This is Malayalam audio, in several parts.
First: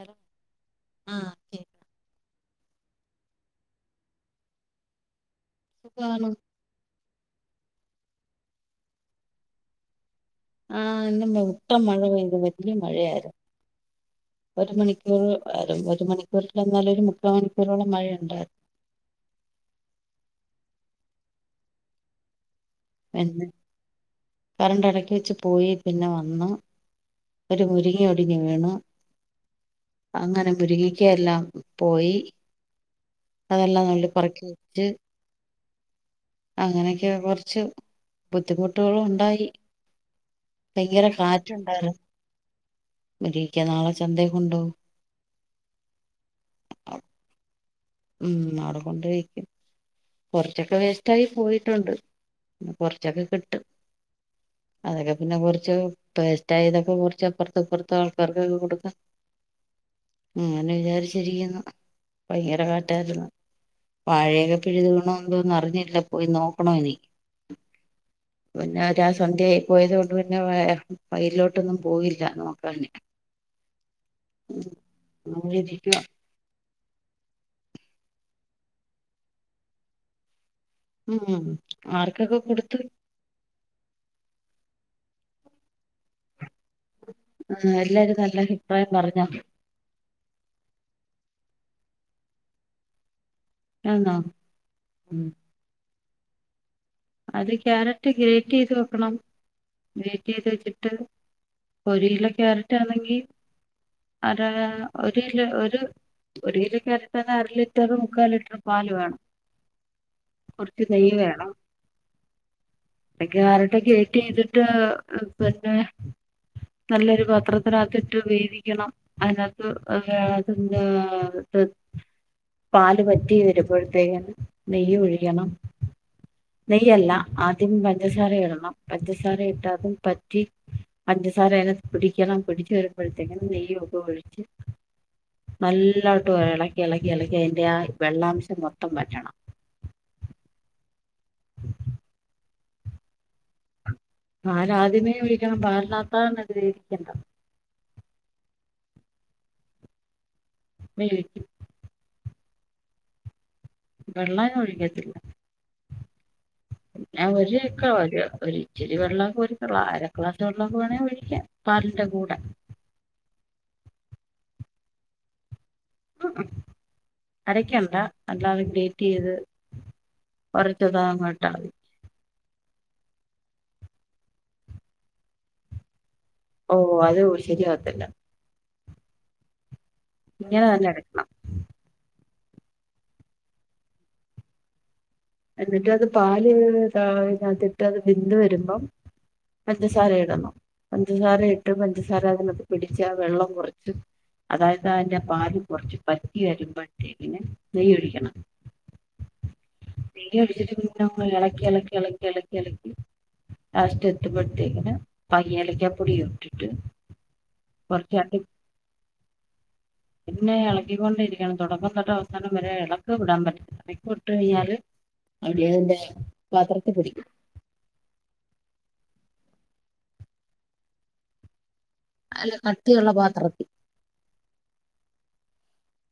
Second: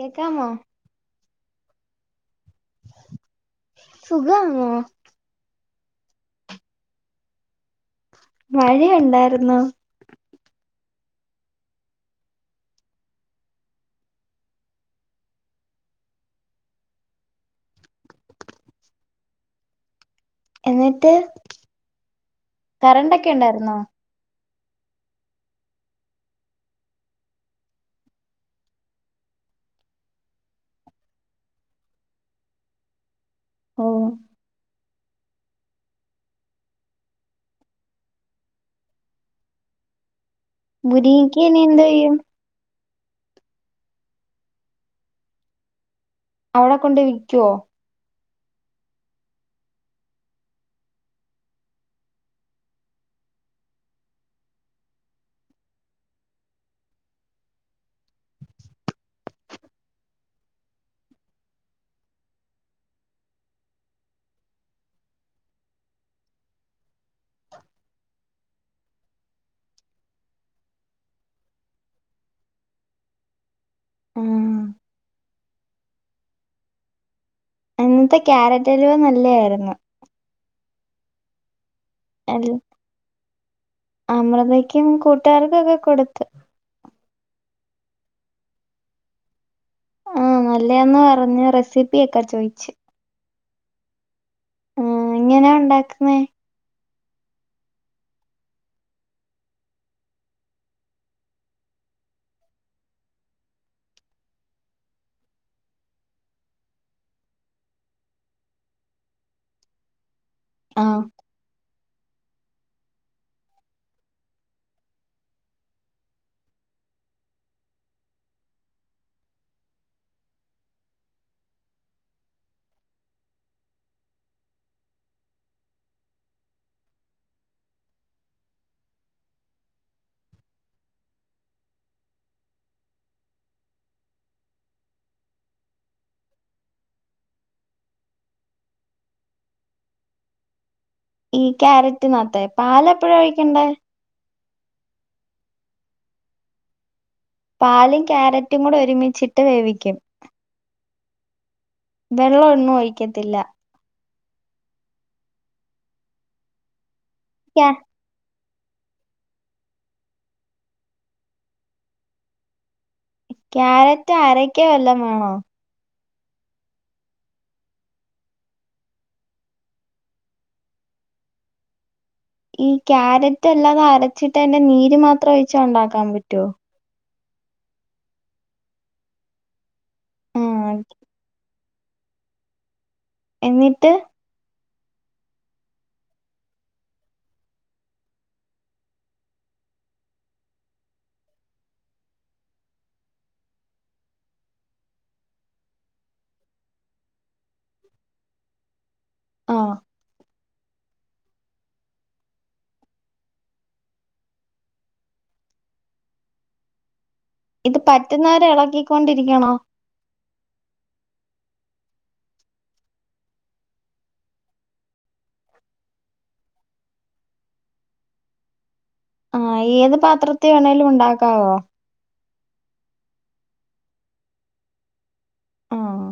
ഹലോ ആഹ് കേക്ക സുഖണോ സുഖാണ് മഴയുണ്ടായിരുന്നോ ആ ഇന്ന് മുട്ടം മഴ പെയ്തു വലിയ മഴയായിരുന്നു ഒരു മണിക്കൂർ ആ ഒരു മണിക്കൂറൽന്നാല ഒരു മുക്കാ മണിക്കൂറോളം മഴയുണ്ടായിരുന്നു എന്നിട്ട് കറണ്ടൊക്കെ എന്ന് ഉണ്ടായിരുന്നോ കറണ്ട് ഇടക്കി വെച്ച് പോയി പിന്നെ വന്ന് ഒരു മുരിങ്ങ ഒടിഞ്ഞിവീണു അങ്ങനെ മുരിങ്ങിക്ക എല്ലാം പോയി ഓ അതെല്ലാം നുള്ളി പറക്കി വിറ്റ് അങ്ങനെയൊക്കെ കുറച്ച് ബുദ്ധിമുട്ടുകളുണ്ടായി മുരിങ്ങിക്ക ഇനി എന്തെയും മുരിങ്ങക്ക നാളെ ചന്തേകൊണ്ടോവും അവടെ കൊണ്ട് വിക്കൊ ഉം അവിടെ കൊണ്ട് വിക്കും കുറച്ചൊക്കെ വേസ്റ്റയി പോയിട്ടുണ്ട് കൊറച്ചൊക്കെ കിട്ടും അതൊക്കെ പിന്നെ കുറച്ച് വേസ്റ്റ് ആയതൊക്കെ കുറച്ച്പ്പോറത്ത്പ്പുറത്ത് ആൾക്കാർക്കെക്കേ കൊടുക്കാ അങ്ങനെ വിചാരിച്ചിരിക്കുന്നു ഭയങ്കര കാറ്റായിരുന്നു വാഴയൊക്കെ എപ്പോഴുവേണോന്നും അറിഞ്ഞില്ല പോയി നോക്കണോനി പിന്ന ഒരാ സന്ധ്യയായി പോയത് കൊണ്ട് പിന്നെ വ വയലിലോട്ടൊന്നും പോയില്ല നോക്കാന് മ്മ് വിധിക്കും ഇന്നത്തെ ക്യാരറ്റ് അലുവ നല്ലയിരുന്നു ഉം ഉം ആർക്കൊക്കെ അൽ കൊടുത്ത് അമൃതക്കും കൊ ർകൊ കൊടുത്ത് ആ എല്ലാരും നല്ല അഭിപ്രായം പറഞ്ഞോ ആ നല്ലയാന്ന് പറഞ് റെസിപ്പിയൊക്കാ ചോയിച്ചു ആണോ ആ എ ങ്ങനെ ഉണ്ടാക്ക നെ അത് ക്യാരറ്റ് ഗ്രേറ്റ് ചെയ്ത് വെക്കണം ഗ്രേറ്റ് ചെയ്ത് വെച്ചിട്ട് ഒരു കിലോ ക്യാരറ്റ്ണെങ്കിൽ അര ഒരു കിലോ ഒരു ഒരു കിലോ ക്യാരറ്റ് ആണ അര ലിറ്റർ മുക്കാൽ ലിറ്റർ പാല് വേണം ആ കുറച്ച് നെയ്യ് വേണം പിന്നെ ക്യാരറ്റ് ഗ്രേറ്റിയെത്തിട്ട് ചെയ്തിട്ട് പിന്നെ നല്ലൊരു പത്രത്തിനകത്തിട്ട് വേതിക്കണം അതിനകത്ത് ഏർ അത് പാല് പറ്റി വരുമ്പോഴത്തേക്കന് നെയ്യ് ഒഴിക്കണം നെയ്യല്ല ആദ്യം പഞ്ചസാര ഇടണം പഞ്ചസാര ഇട്ടതും പറ്റി പഞ്ചസാര അ പിടിക്കണം പിടിച്ച് വരുമ്പോഴത്തേക്കും നെയ്യ് ഒക്കെ ഒഴിച്ച് നല്ലോട്ട് ഇളക്കി ഇളക്കി ഇളക്കി അതിന്റെ ആ വെള്ളാംശം മൊത്തം പറ്റണം ഈ ക്യാരറ്റ് നത്തെ പാല് എപ്പഴ ഒഴിക്കേണ്ടെ പാല് ആദ്യമേ ഒഴിക്കണം പലിനാത്താ ഇത് ഇരിക്കണ്ടത് പാലും ക്യാരറ്റും കൂടെ ഒരുമിച്ചിട്ട് വേവിക്കും മ വെള്ളഒന്നും ഒഴിക്കത്തില്ല വെള്ളന് ഒഴിക്കത്തില്ല ഞാൻ ക്യാ- [unintelligible] ഇച്ചിരി വെള്ളമൊക്കെ [unintelligible] അര ക്ലാസ് വെള്ളമൊക്കെ വേണേ ഒഴിക്കാ പാലിന്റെ കൂടെ. ക്യാരറ്റ് അരക്ക വല്ല വേണോ? അരക്കണ്ട അല്ലാതെ ഗ്രേറ്റ് ചെയ്ത് കുറച്ചതങ്ങിട്ടാൽ മതി. ഈ ക്യാരറ്റ് അല്ലാതെ അരച്ചിട്ട് എന്റെ നീര് മാത്രം ഒഴിച്ചാ ഉണ്ടാക്കാൻ പ ഓ അത് ശരിയാകത്തില്ല. ഇങ്ങനെ ആഹ് തന്നെ എടുക്കണം എന്നിട്ട് എന്നിട്ട് അത് പാല് ഇതിനകത്തിട്ട് അത് വെന്ത് വരുമ്പം പഞ്ചസാര ഇടണം പഞ്ചസാര ഇട്ട് പഞ്ചസാര അതിനകത്ത് പിടിച്ച് ആ വെള്ളം കുറച്ച് അതായത് അതിന്റെ പാല് കുറച്ച് പറ്റി വരുമ്പോത്തേക്കനെ നെയ് ഒഴിക്കണം. ആ ഇലക്കി ഇലക്കി ഇലക്കി ഇളക്കി ഇലക്കി ലാസ് എത്ത പത്തേക്കന പങ്ങി ഇലക്കിയ പൊടി വിട്ടട്ട് ഇത് പറ്റുന്നവരെ ഇളക്കിക്കൊണ്ടിരിക്കണോ? പിന്നെ ഇളക്കിക്കൊണ്ടിരിക്കണം തുടക്കം തൊട്ടവസാനം വരെ ഇളക്ക് വിടാൻ പറ്റില്ല ഇളക്ക് വിട്ട് കഴിഞ്ഞാല് അവിടെയതിന്റെ പാത്രത്തി പിടിക്കും. ആ ഏത് പാത്രത്തി വേണേലും ഉണ്ടാക്കാവോ? അല്ല കട്ടിയുള്ള പാത്രത്തി ആഹ്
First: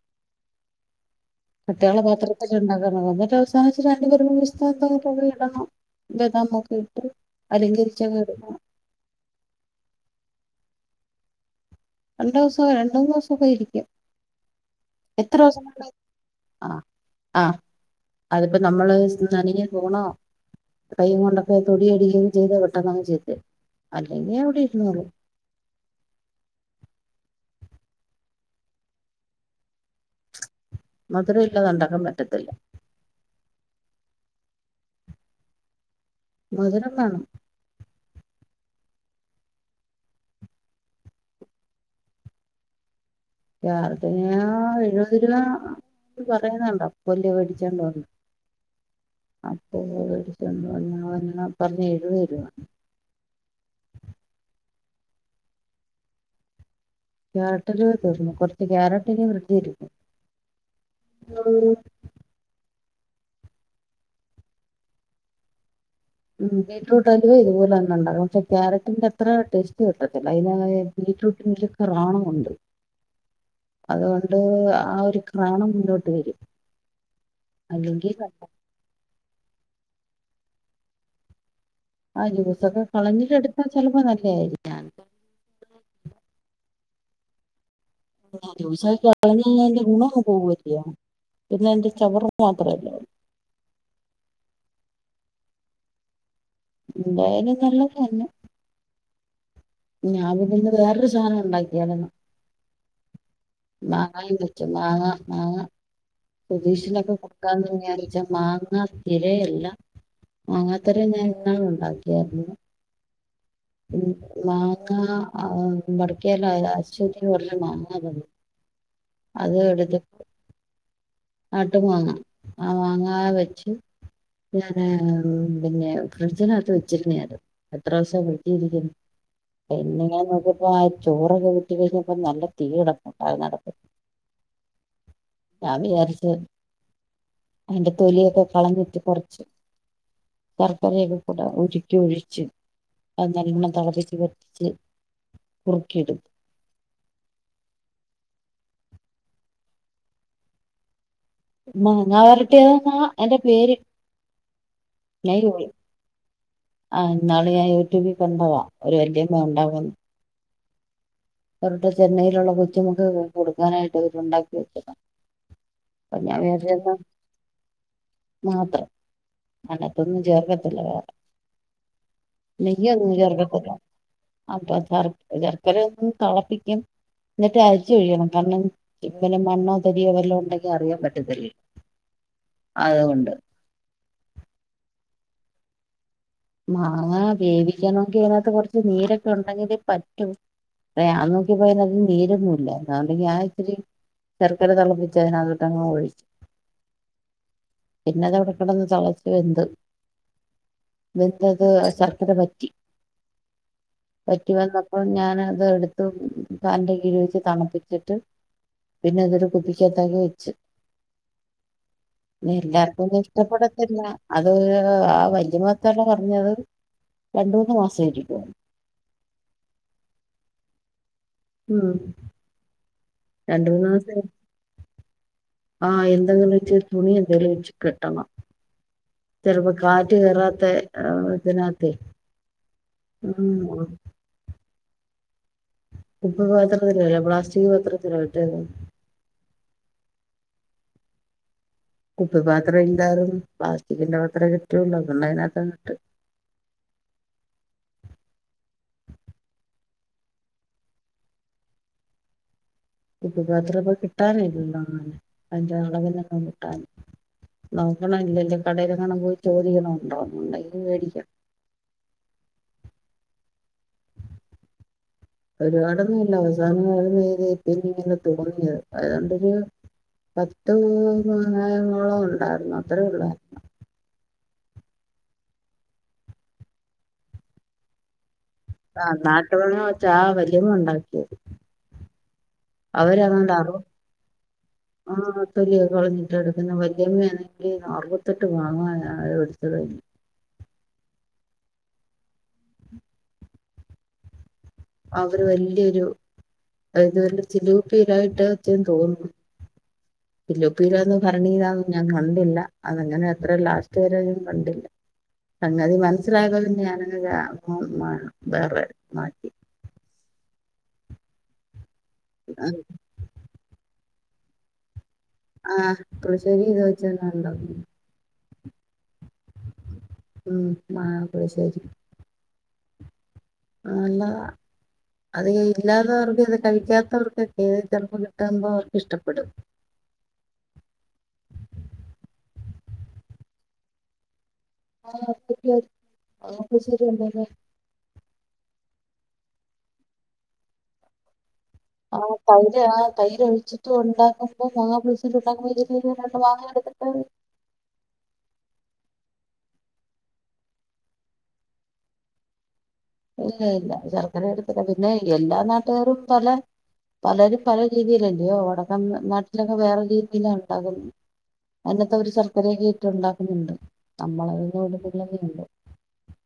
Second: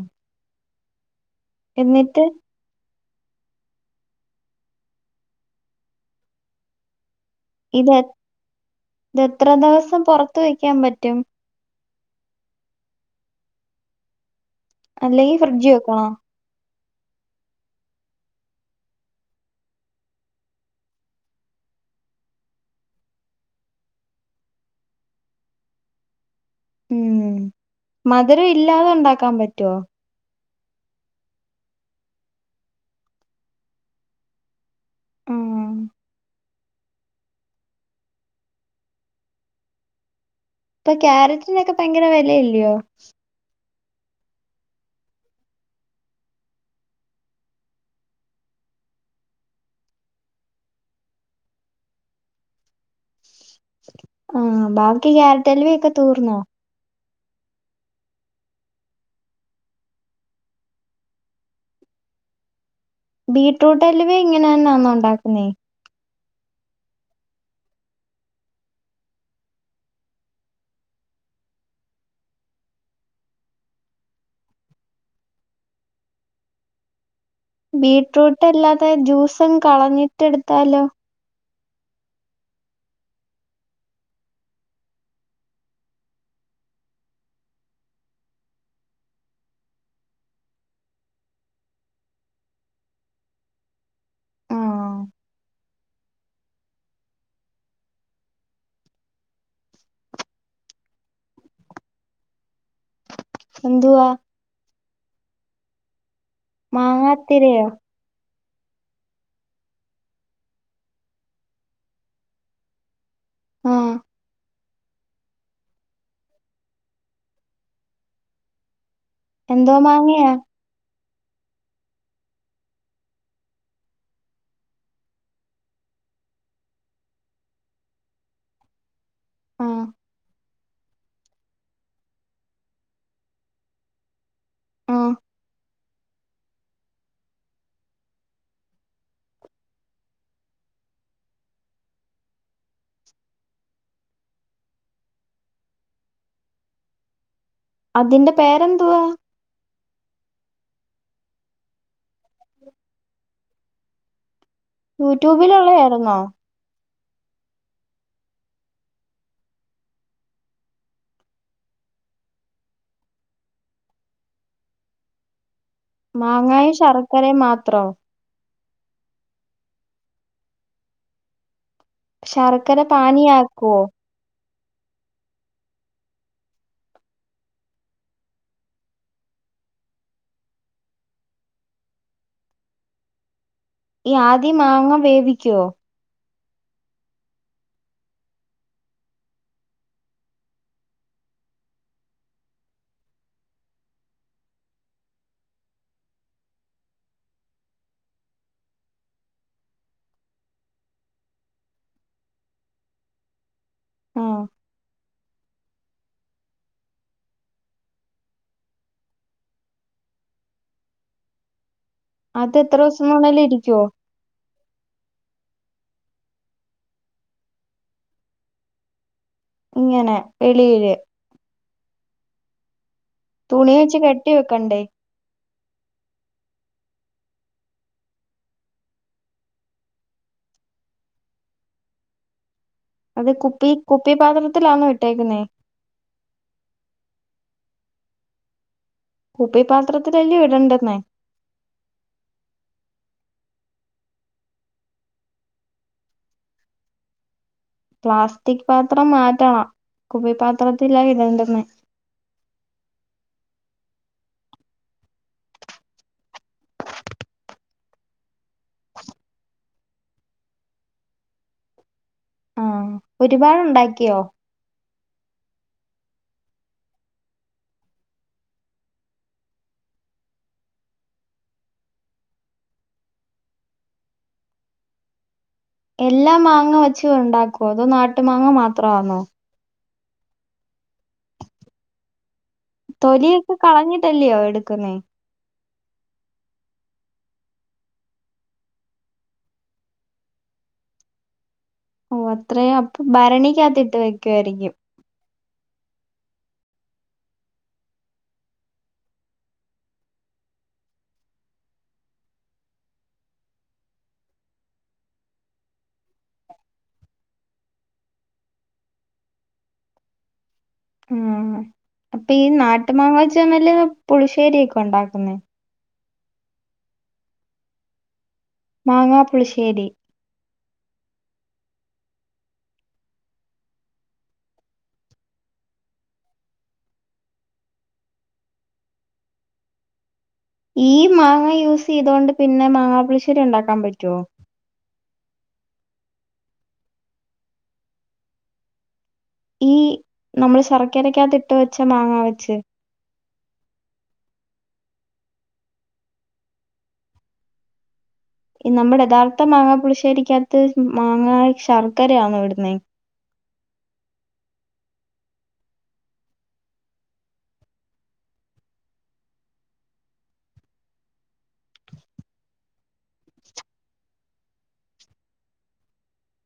കട്ടിയുള്ള എന്നിട്ട് പാത്രത്തിലുണ്ടാക്കാൻ [unintelligible] ടട്ട് അവസാനം ഇച്ചിരി അണ്ടിപരിപ്പും പിസ്താ ഓക്കെ [unintelligible] ഇടണം, ബെദാമൊക്കെ ഇട്ട് ഇത് അലങ്കരിച്ചൊക്കെ ഇടണം ഇത് എത്ര ദിവസം പുറത്ത വെ ക്കാൻ പറ്റും രണ്ട് ദിവസം രണ്ട് മൂന്ന് ദിവസൊക്കെയിരിക്കും. അല്ലെങ്കി ഫ്രിഡ്ജി വെക്കണോ? ആഹ് അതിപ്പോ നമ്മള് നനഞ്ഞ സ്പൂണോ കൈ കൊണ്ടൊക്കെ തൊടിയട ചെയ്താ പെട്ടെന്നങ്ങ് ചീത്തയാകും അല്ലെങ്കി അവിടെ ഇരുന്നോളും. ഉം മധുരം ഇല്ലാതെ ഉണ്ടാക്കാൻ പറ്റുവോ? മധുര ഇല്ലാതെ ഉണ്ടാക്കാൻ പറ്റത്തില്ല. ഉം മധുരം വേണം. ഇപ്പൊ ക്യാരറ്റിനൊക്കെ പയങ്കര വെലയല്ലിയോ? ക്യാരറ്റിന് എഴുപത് രൂപ പറയുന്നുണ്ട് അപ്പു അല്ലിയോ മേടിച്ചോണ്ട് വന്നേ അപ്പു മേടിച്ചോണ്ട് വന്ന് പറഞ്ഞ് പറഞ്ഞ് എഴുപത് രൂവാന്ന്. ആഹ് ബാക്കി ക്യാരറ്റലുവേക്കെ തീർന്നോ? ക്യാരറ്റലുവ തീർന്നു കുറച്ച് ക്യാരറ്റ് ഇനി ഫ്രിഡ്ജി ഇരിപ്പു ബീറ്റ്റൂട്ട് അലിവ ഇങ്ങനെന്നാന്നോ ഉണ്ടാക്കുന്നേ? ഉം ബീറ്റ്റൂട്ട് അലുവ ഇതുപോലെ തന്നെ ഉണ്ടാകുന്ന പക്ഷെ ക്യാരറ്റിന്റെ അത്ര ടേസ്റ്റ് കിട്ടത്തില്ല അയിന് ബീറ്റ്രൂട്ടിന്റെ ഒരു ക്രാണമുണ്ട് അതുകൊണ്ട് ആ ഒരു ക്രാണം മുന്നോട്ട് വരും. അല്ലെങ്കിൽ ബീട്ട്റൂട്ട് അല്ലാതെ ജ്യൂസും കളഞ്ഞി ട്ടെടുത്താലോ ആഹ് ജ്യൂസൊക്കെ കളഞ്ഞിട്ട് എടുത്താ ചിലപ്പോ നല്ലേ ആയിരിക്കാം [unintelligible] ജ്യൂസ്‌ [unintelligible] കളഞ്ഞു കഴിഞ്ഞാ അതിന്റെ ഗുണം അങ്ങ് പോകുവല്ലേ പിന്നെ അതിന്റെ ചവറ് മാത്രല്ലേ ഉള്ളു. ന്തായലും നല്ലത് തന്നെ. ഞാൻ പിന്നിന്ന് വേറൊരു സാധനം ഉണ്ടാക്കിയാരുന്നു. എന്തുവാ [unintelligible] മാങ്ങാ മാങ്ങാ. സുധീഷിനൊക്കെ മാങ്ങാത്തിരയോ കൊടുക്കാന്നും വിചാരിചാണ്. മാങ്ങ തിരയല്ല മാങ്ങാത്തര ഞാൻ ഇന്നാള് ഉണ്ടാക്കിയായിരുന്നു. ആഹ് ഉം മാ ങ്ങാ ആം വടക്കേലെ അ അശ്വതി കൊറച്ച് മാങ്ങ തന്നു. എന്തോ മാങ്ങയാ? നാട്ടു മാങ്ങാ ആഹ് മാങ്ങാ വെച്ച് ഞാൻ ആഹ് മ് പിന്നെ ഫ്രിഡ്ജിനകത്ത് വെച്ചിരുന്നേതു എത്ര ദിവസം വീട്ടിരിക്കുന്നു ആഹ് പിന്നെ ഞാൻ നോക്കിയപ്പോ ആഹ് ചോറൊക്കെ ഊറ്റി കഴിഞ്ഞപ്പോ നല്ല തീ കിടപ്പുണ്ടാരുന്നു അകത് ആഹ് ഞാൻ വിയാരിച്ചു. ത് അതിന്റെ തൊലിയൊക്കെ കളഞ്ഞിട്ട് കുറച്ച് ശർക്കര [unintelligible] ഉരുക്കി ഒഴിച്ച് അത് നല്ലവണ്ണം തിളപ്പച്ച് വറ്റിച്ച് കുറുക്കിയെടുത്ത്. അതിന്റെ പേരെന്തുവാ? മാ ങ്ങാ വരട്ടിയതെങ്ങന്നാ അതിന്റെ വേര് യൂട്യൂബിലുള്ളതാരുന്നോ? ആഹ് ഇന്നാളി ഞാൻ യൂട്യൂബിൽ കണ്ടതാ ഒരു വല്യമ്മ ഉണ്ടാക്കുന്ന അവരുടെ ചെന്നൈയിലുള്ള കൊച്ചുമക്കകൊക്കെ കൊടുക്കാനായിട്ട് അവരുണ്ടാക്കി വെച്ചതാ അപ്പൊ ഞാൻ മാങ്ങായും വിചാരിച്ചെന്നാ ശർക്കരെ മാത്രോ? അനാതൊന്നും ചേർക്കത്തില്ല വേറെ ശർക്കര പാനിയാക്കുവോ? അപ്പ തർക്ക് ശർക്കരയൊന്നും തെളപ്പിക്കും എന്നിട്ട് അരിച്ചു ഒഴികണം കാരണം പിന്നെ മണ്ണോ തരിയോ വല്ലോം ഉണ്ടെങ്കി അറിയാൻ പറ്റത്തില്ലല്ലോ അതുകൊണ്ട് ഈ ആദ്യം മാങ്ങ വേവിക്കുവോ? മാങ്ങാ വേവിക്കാനോക്കി അതിനാത്ത് കൊറച്ച് നീരൊക്കെ ഉണ്ടെങ്കിലേ പറ്റു പ്പേ ഞാൻ നോക്കിപ്പോയ അയ്‌നാത് നീരൊന്നൂല്ലാ ഞാൻ പിന്നെ ഞാൻ ഇത്തിരി ശർക്കര തിളപ്പിച്ച് അതിനാതൊട്ടങ്ങ് ഒഴിച്ചു പിന്നെതവിടെ കിടന്ന് തെളച്ചു വെന്തു വെന്തത് ശർക്കര പറ്റി ആഹ് പറ്റി വന്ന അപ്പൊ ഞാനത് എടുത്ത് ഫാനിൻ്റെ കീഴിവച്ച് തണുപ്പിച്ചട്ട് പിന്നെ അതൊരു കുപ്പികത്തക്കിവേച്ചു അത് എത്ര ദിവസം എല്ലാർക്കൊന്നും വേണേലും ഇരിക്കുവോ ഇഷ്ടപ്പെടത്തില്ല അത് ആഹ് വല്യ ഇന്ന് [unintelligible] പറഞ്ഞത് രണ്ടുമൂന്ന് മാസം ഇരിക്കുന്ന് ഇങ്ങനെ വെളിയില് ഉം തുണി വെച്ച് കെട്ടി വെക്കെണ്ടേ ആഹ് എന്തെങ്കിലും വെച്ച് തുണി എന്തേലും വെച്ചുകെട്ടണം ചെലപ്പോ കാറ്റ് കേറാത്ത [unintelligible] തിനാത്തെ അത് കുപ്പി കുപ്പി പാത്രത്തിലാണോ ഇട്ടു ട്ടേക്കുന്നെ കുപ്പിപ്പാത്രത്തിലല്ല പ്ലാസ്റ്റിക് പാത്രത്തിലാ ഇട്ടേക്കുന്നെ. കുപ്പി പാത്രത്തിലല്ലേ ഇടെണ്ടെന്നേ കുപ്പി പാത്രം ഇല്ലായിര്ന്നു പ്ലാസ്റ്റിക്കിന്റെ പാത്രേ കിട്ടിയൊള്ളൂ അതുകൊണ്ടു പിന്നെ അയ്നത്ത് അങ്ങട്ട് പ്ലാസ്റ്റിക് പാത്രം മാറ്റണം കുപ്പിപ്പാത്രത്തിലാ ഇടേണ്ടുന്നെ കുപ്പിപ്പാത്രം ഇപ്പൊ കിട്ടാൻ ഇല്ലല്ലോന്ന് [unintelligible] നോക്കണം ഇല്ലല് കടയിലേങ്ങാണും പോയി ചോദിക്കണം ഉണ്ടോന്ന് ഉണ്ടെങ്കി മേടിക്കാം ആ ഒരുപാടുണ്ടാക്കിയോ ഒരുപാടൊന്നുല്ല അവസാനം [unintelligible] പിന്നെ ഇങ്ങനെ തോന്നിയത് അതുകൊണ്ടൊരു പത്തുമാങ്ങയോളം ഉണ്ടായിര്ന്നു അത്രേ ഉള്ളായിര്ന്നു എല്ലാ മാങ്ങ വെച്ച് ഉണ്ടാക്കോ അതോ നാട്ട് മാങ്ങ മാത്രം ആന്നോ ച്ചാ വല്യമ്മ ഉണ്ടാക്കിയത് അവരങ്ങാണ്ട് തൊലിയൊക്കെ അറുപത് കളഞ്ഞിട്ടല്ലയോ എടുക്കുന്നേ ആഹ് തൊലിയൊക്കെ കളഞ്ഞിട്ടാ എടുക്കുന്നേ വല്യമ്മണെങ്കി അറുപത്തെട്ട് മാങ്ങായ എട്ത്തത് ഓ അത്രയും അപ്പൊ ഭരണിക്കാത്തിട്ട് വക്കുവായിരിക്കും അവര് വല്യരു [unintelligible] ചില്ലുക്കുപ്പിലാ ഇട്ടുവച്ചെന്ന് തോന്നുന്നു ചില്ലുക്കുപ്പിലാന്നോ ഭരണീലാന്നോ ഞാൻ കണ്ടില്ല അതങ്ങനെ അത്ര ലാസ്റ്റ് വരെയും കണ്ടില്ല സംഗതി മനസ്സിലാകാതെ പിന്നെ ഞാനങ്ങ് [unintelligible] വേറെ മാറ്റി ഉം ട്ടീൻ നാട്ടു മാങ്ങ വച്ച് തന്നെലേ പുളിശ്ശേരിയൊക്കെ ഉണ്ടാക്കുന്നേ ഇപ്പൊ ആ പുളിശ്ശേരി ഇതുവെച്ചന്ന ഉണ്ടാക്കുന്നേ മാങ്ങാ പുളിശ്ശേരി ഉം മാങ്ങ പുളിശ്ശേരി നല്ലതാ അത് ഇല്ലാതവർക്കും ഇത് കഴിക്കാത്തവർക്കൊക്കെ ഇതു ചിലപ്പോ കിട്ടുമ്പോ അവർക്ക് ഇഷ്ടപ്പെടും ഈ മാങ്ങ യൂസ് ചെയ്തോണ്ട് പിന്നെ മാങ്ങാപ്പുളിശ്ശേരി ഉണ്ടാക്കാൻ പറ്റുവോ ആ പറ്റുവായിരിക്കും മാങ്ങാപ്പുളിശ്ശേരി ഉണ്ടാക്കാൻ ഈ നമ്മള് ശർക്കരക്കകത്ത് ആ തൈര് ആ തൈര് ഒഴിച്ചിട്ടും ഉണ്ടാക്കും മാങ്ങാ പുളിശ്ശേരി ഉണ്ടാക്കുമ്പോ [unintelligible] രണ്ടുമാങ്ങാ എടുത്തട്ട് ഈ നമ്മുടെ യഥാർഥ മാങ്ങാ പുളിശേരിയകത്ത് മാങ്ങാ ശർക്കരയാന്നോ ഇടുന്നെ ഇല്ല ഇല്ല ശർക്കര ഇടത്തില്ല പിന്നെ എല്ലാ നാട്ടുകാരും പല പലരും പല രീതിയിലല്ലയോ [unintelligible] നാട്ടിലൊക്കെ വേറെ രീതിയിലാ ഉണ്ടാക്കുന്നേ അതിനകത്ത് അവര് ശർക്കരയൊക്കെയിട്ട് ഉണ്ടാക്കുന്നുണ്ട് നമ്മളുപിന്നെ ഇടുന്നിലെന്നേ ഉള്ളു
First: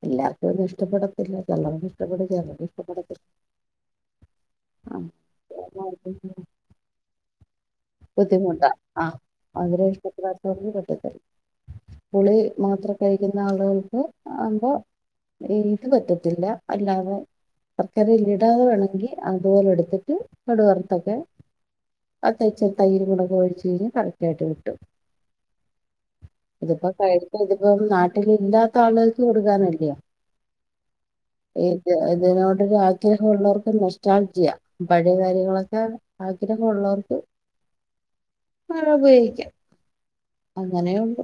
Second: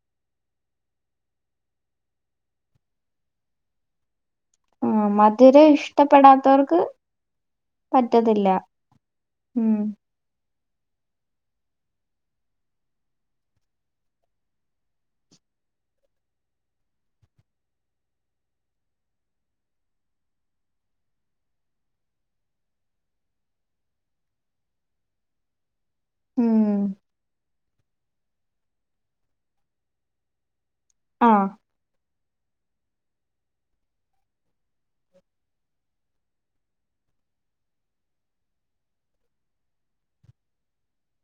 എല്ലാർക്കും ഒന്നും ഇഷ്ടപ്പെടത്തില്ല ചിലർക്ക് ഇഷ്ടപ്പെടും ചിലർക്ക് ഇഷ്ടപ്പെടത്തില്ല ആ മധുരം എല്ലാവർക്കും ഇഷ്ടപ്പെടാത്തവർക്ക്- പറ്റത്തില്ല. ബുദ്ധിമുട്ടാ ആ ഉം അവരെ ഇഷ്ടപ്പെ- പറ്റത്തില്ല പുളി മാത്രം കഴിക്കുന്ന ആളുകൾക്ക് ആവുമ്പോ ഇത് പറ്റത്തില്ല അല്ലാതെ ശർക്കരല്ല ഇടാതെ വേണമെങ്കിൽ അതുപോലെ എടുത്തിട്ട് കടവറുത്തൊക്കെ അത്തച്ച തൈര് മുളക് ഒഴിച്ച് കഴിഞ്ഞഞ് കറക്റ്റ് ആയിട്ട് കിട്ടും ഇതിപ്പോ ഉം ക- ഇപ്പം നാട്ടില ഇല്ലാത്ത ആളുകൾക്ക് കൊടുക്കാനല്ലയോ- ആഹ് ഏകാ ൽ തിനോടൊരു ആഗ്രഹള്ളോർക്കൊരു നൊഷ്ട്ടാൾ ജിയാ പഴയ കാര്യങ്ങളൊക്കെ ആഗ്രഹ ഉള്ളോൽക്ക് അള ഉപയോഗിക്കാം അങ്ങനെയുണ്ട്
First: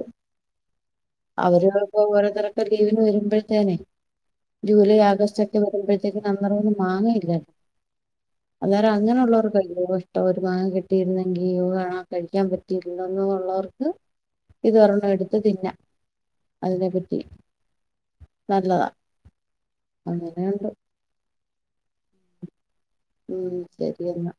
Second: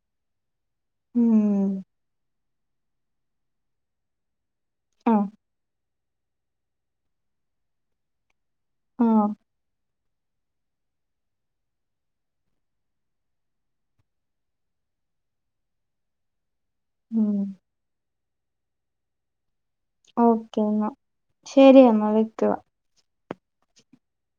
അവര് ഉം [unintelligible] ഓരോ തര ഇപ്പൊ ലീവിന് വരുമ്പഴത്തേനെ ജൂലൈ ആഹ് ആഗസ്റ്റ് ഒക്കെ വരുമ്പഴത്തേക്ക് [unintelligible] ന്നും മാങ്ങയില്ലേ അന്നേരം ആഹ് അങ്ങനെയുള്ളവർ [unintelligible] ഇഷ്ടം മാങ്ങ കിട്ടിയിരുന്നെങ്കി കഴിക്കാൻ പറ്റിയിര്ന്നോള്ളവർക്ക് ഇത് ഒരെണ്ണം എടുത്ത് തിന്ന അതിനെ പറ്റി ഉം നല്ലതാ ഓക്കെ അങ്ങനെയുണ്ട് എന്നാ ശരിയമ്മ വിക്കവാ ഉം ശരിയെന്നാ